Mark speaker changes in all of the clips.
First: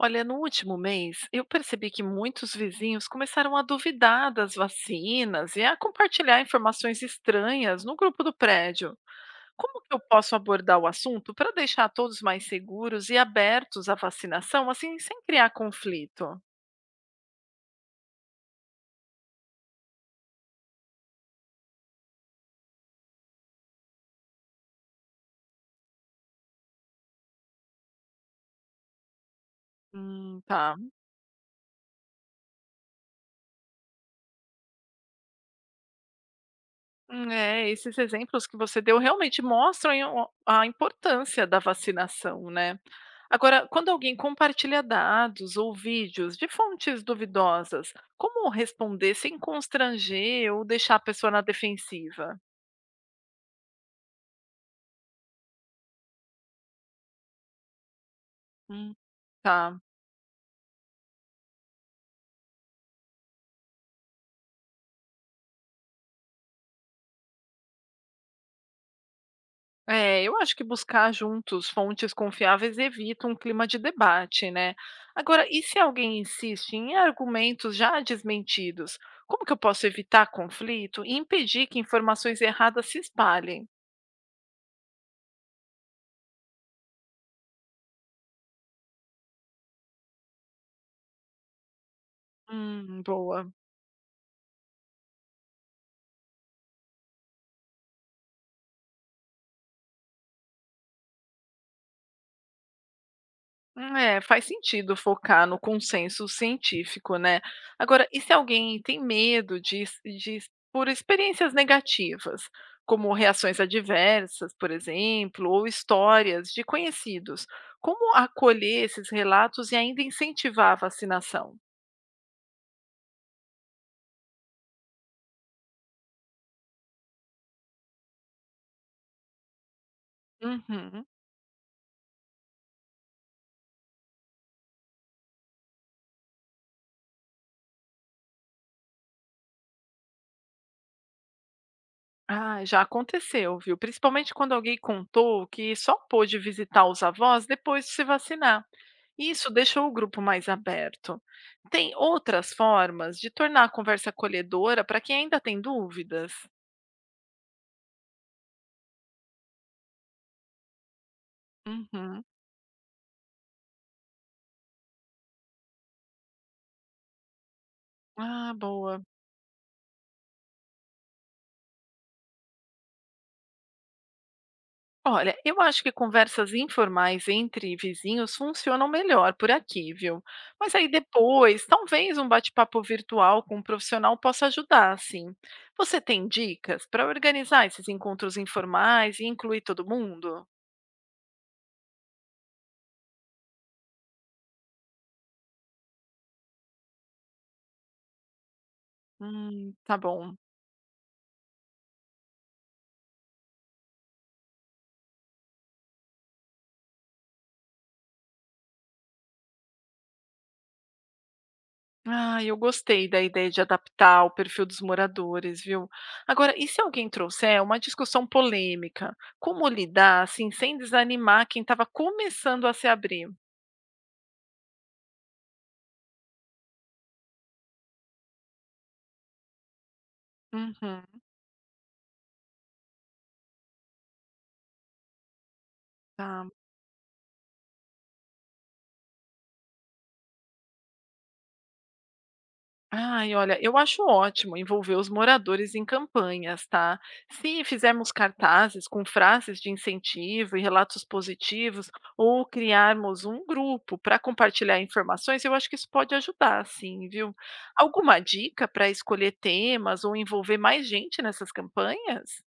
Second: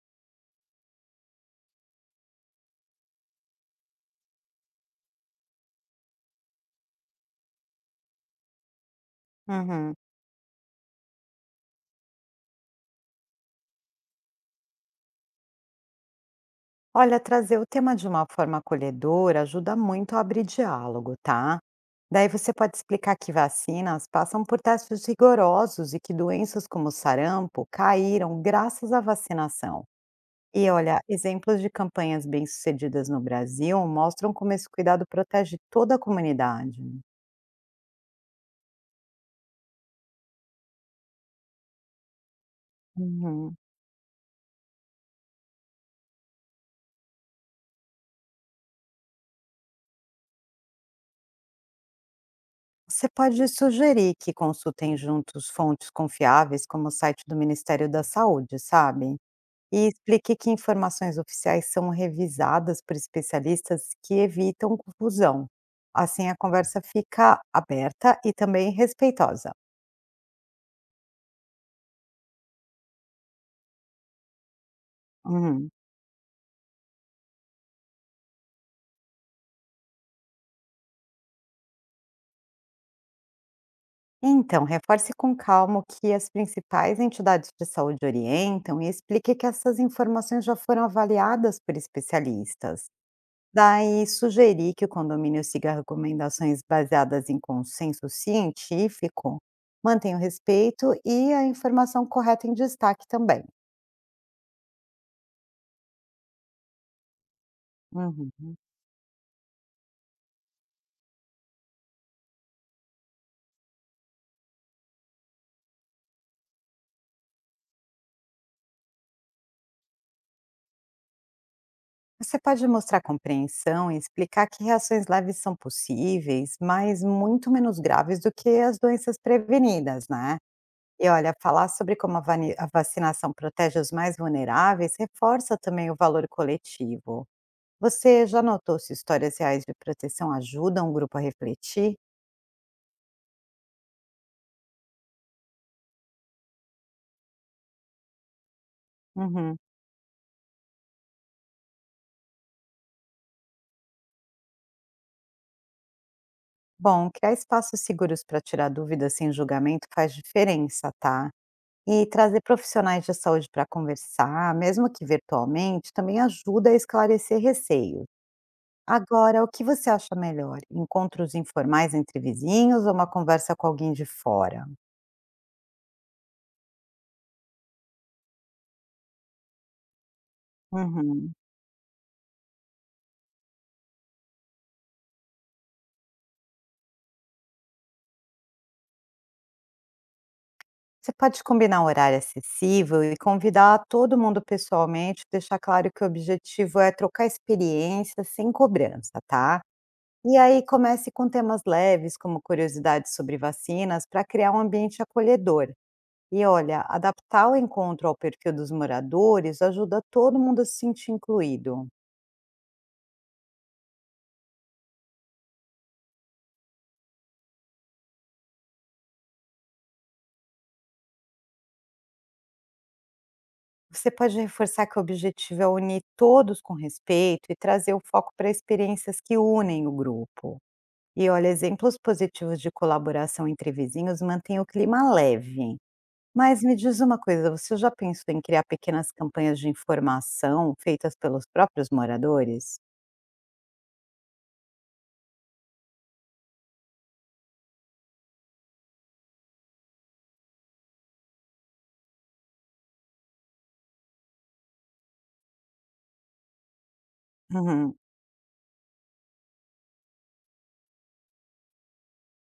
Speaker 1: Olha, no último mês, eu percebi que muitos vizinhos começaram a duvidar das vacinas e a compartilhar informações estranhas no grupo do prédio. Como que
Speaker 2: Uhum.
Speaker 1: eu posso abordar o assunto para deixar todos mais seguros e abertos à vacinação, assim, sem criar conflito?
Speaker 2: Olha, trazer o tema de uma forma acolhedora ajuda muito a abrir diálogo, tá? Daí você pode explicar que vacinas passam por testes rigorosos e que doenças como sarampo caíram graças à vacinação. E
Speaker 1: Tá.
Speaker 2: olha, exemplos de campanhas bem-sucedidas no Brasil mostram como esse cuidado protege toda a comunidade.
Speaker 1: É, esses exemplos que você deu realmente mostram aí o a importância da vacinação, né.
Speaker 2: Uhum.
Speaker 1: Agora, quando alguém compartilha dados ou vídeos de fontes duvidosas, como responder sem constranger ou deixar a pessoa na defensiva?
Speaker 2: Você pode sugerir que consultem juntos fontes confiáveis, como o site do Ministério da Saúde,
Speaker 1: Hum.
Speaker 2: sabe?
Speaker 1: Tá.
Speaker 2: E explique que informações oficiais são revisadas por especialistas que evitam confusão. Assim, a conversa fica aberta e também respeitosa.
Speaker 1: É, eu acho que buscar juntos fontes confiáveis evita um clima de debate, né? Agora, e
Speaker 2: Uhum.
Speaker 1: se alguém insiste em argumentos já desmentidos? Como que eu posso evitar conflito e impedir que informações erradas se espalhem?
Speaker 2: Então, reforce com calma o que as principais entidades de saúde orientam e explique que essas informações já foram avaliadas por especialistas.
Speaker 1: Boa.
Speaker 2: Daí, sugerir que o condomínio siga recomendações baseadas em consenso científico, mantenha o respeito e a informação correta em destaque também.
Speaker 1: É, faz sentido focar no consenso científico, né? Agora, e se
Speaker 2: Uhum.
Speaker 1: alguém tem medo por experiências negativas, como reações adversas, por exemplo, ou histórias de conhecidos, como acolher esses relatos e ainda incentivar a vacinação?
Speaker 2: Você pode mostrar compreensão e explicar que reações leves são possíveis, mas muito menos graves do que as doenças prevenidas, né?
Speaker 1: Uhum.
Speaker 2: E olha, falar sobre como a vacinação protege os mais vulneráveis reforça também o valor coletivo. Você já notou se histórias reais de proteção ajudam o grupo a refletir?
Speaker 1: Ah, já aconteceu, viu? Principalmente quando alguém contou que só pôde visitar os avós depois de se vacinar. Isso
Speaker 2: Uhum.
Speaker 1: deixou o grupo mais aberto. Tem outras formas de tornar a conversa acolhedora para quem ainda tem dúvidas?
Speaker 2: Bom, criar espaços seguros para tirar dúvidas sem julgamento faz diferença, tá? E
Speaker 1: Uhum.
Speaker 2: trazer profissionais de saúde para conversar, mesmo que virtualmente, também ajuda a esclarecer receios.
Speaker 1: Ah, boa.
Speaker 2: Agora, o que você acha melhor? Encontros informais entre vizinhos ou uma conversa com alguém de fora?
Speaker 1: Olha, eu acho que conversas informais entre vizinhos funcionam melhor por aqui, viu? Mas aí
Speaker 2: Uhum.
Speaker 1: depois, talvez um bate-papo virtual com um profissional possa ajudar, sim. Você tem dicas para organizar esses encontros informais e incluir todo mundo?
Speaker 2: Você pode combinar um horário acessível e convidar todo mundo pessoalmente, deixar claro que o objetivo é trocar experiência sem cobrança, tá?
Speaker 1: Tá bom.
Speaker 2: E aí comece com temas leves, como curiosidades sobre vacinas, para criar um ambiente acolhedor. E olha, adaptar o encontro ao perfil dos moradores ajuda todo mundo a se sentir incluído.
Speaker 1: Ah, eu gostei da ideia de adaptar o perfil dos moradores, viu? Agora, e se alguém trouxer uma discussão polêmica? Como lidar, assim, sem desanimar quem estava começando a se abrir?
Speaker 2: Você pode reforçar que o objetivo é unir todos com respeito e trazer o foco para experiências que unem o grupo.
Speaker 1: Uhum,
Speaker 2: E olha, exemplos positivos de colaboração entre vizinhos mantêm o clima leve.
Speaker 1: tá.
Speaker 2: Mas me diz uma coisa, você já pensou em criar pequenas campanhas de informação feitas pelos próprios moradores?
Speaker 1: Ai, olha, eu acho ótimo envolver os moradores em campanhas, tá? Se fizermos cartazes com frases de incentivo e relatos positivos, ou criarmos um grupo para compartilhar informações, eu acho que isso pode ajudar, sim, viu?
Speaker 2: Uhum.
Speaker 1: Alguma dica para escolher temas ou envolver mais gente nessas campanhas?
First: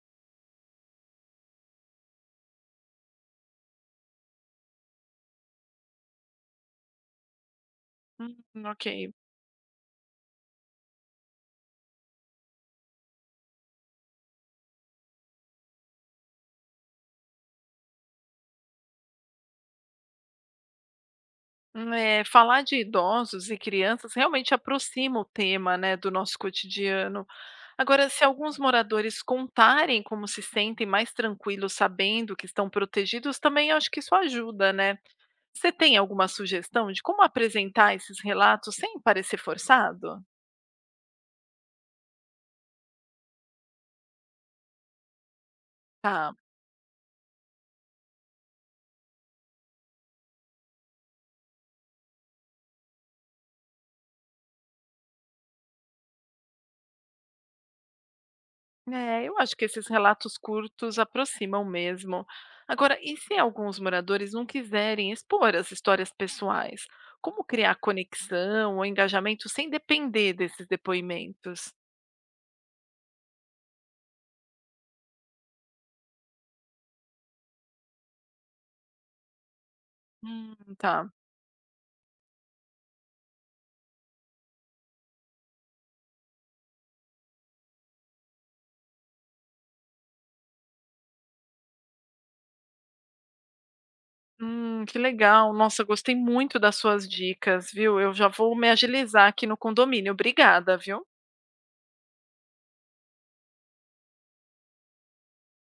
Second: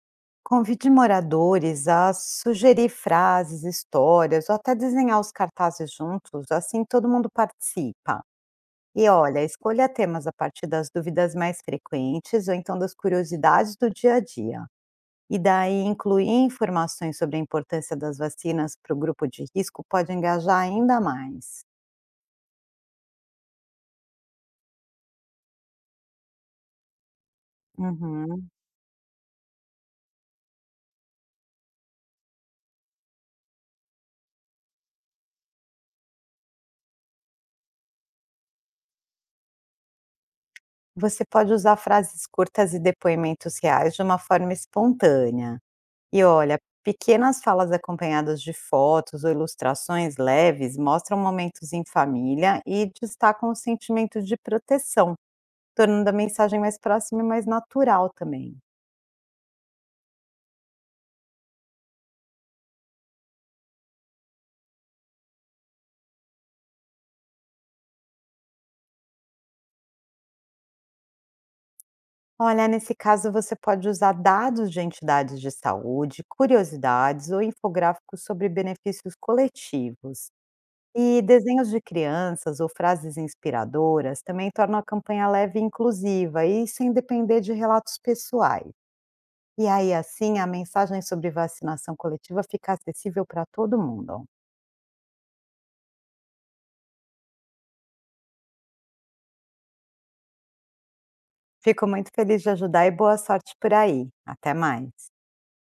Speaker 2: Convide moradores a sugerir frases, histórias ou até desenhar os cartazes juntos, assim todo mundo participa.
Speaker 1: Hum, ok.
Speaker 2: E olha, escolha temas a partir das dúvidas mais frequentes ou então das curiosidades do dia a dia. E daí incluir informações sobre a importância das vacinas para o grupo de risco pode engajar ainda mais.
Speaker 1: É, falar de idosos e crianças realmente aproxima o tema, né, do nosso cotidiano. Agora, se
Speaker 2: Uhum.
Speaker 1: alguns moradores contarem como se sentem mais tranquilos sabendo que estão protegidos, também acho que isso ajuda, né? Você tem alguma sugestão de como apresentar esses relatos sem parecer forçado?
Speaker 2: Você pode usar frases curtas e depoimentos reais de uma forma espontânea. E
Speaker 1: Tá.
Speaker 2: olha, pequenas falas acompanhadas de fotos ou ilustrações leves mostram momentos em família e destacam o sentimento de proteção, tornando a mensagem mais próxima e mais natural também.
Speaker 1: É, eu acho que esses relatos curtos aproximam mesmo. Agora, e se alguns moradores não quiserem expor as histórias pessoais? Como criar conexão ou engajamento sem depender desses depoimentos?
Speaker 2: Olha, nesse caso você pode usar dados de entidades de saúde, curiosidades ou infográficos sobre benefícios coletivos.
Speaker 1: Tá.
Speaker 2: E desenhos de crianças ou frases inspiradoras também tornam a campanha leve e inclusiva e sem depender de relatos pessoais. E aí, assim, a mensagem sobre vacinação coletiva fica acessível para todo mundo.
Speaker 1: Que legal. Nossa, gostei muito das suas dicas, viu? Eu já vou me agilizar aqui no condomínio. Obrigada, viu?
Speaker 2: Fico muito feliz de ajudar e boa sorte por aí. Até mais.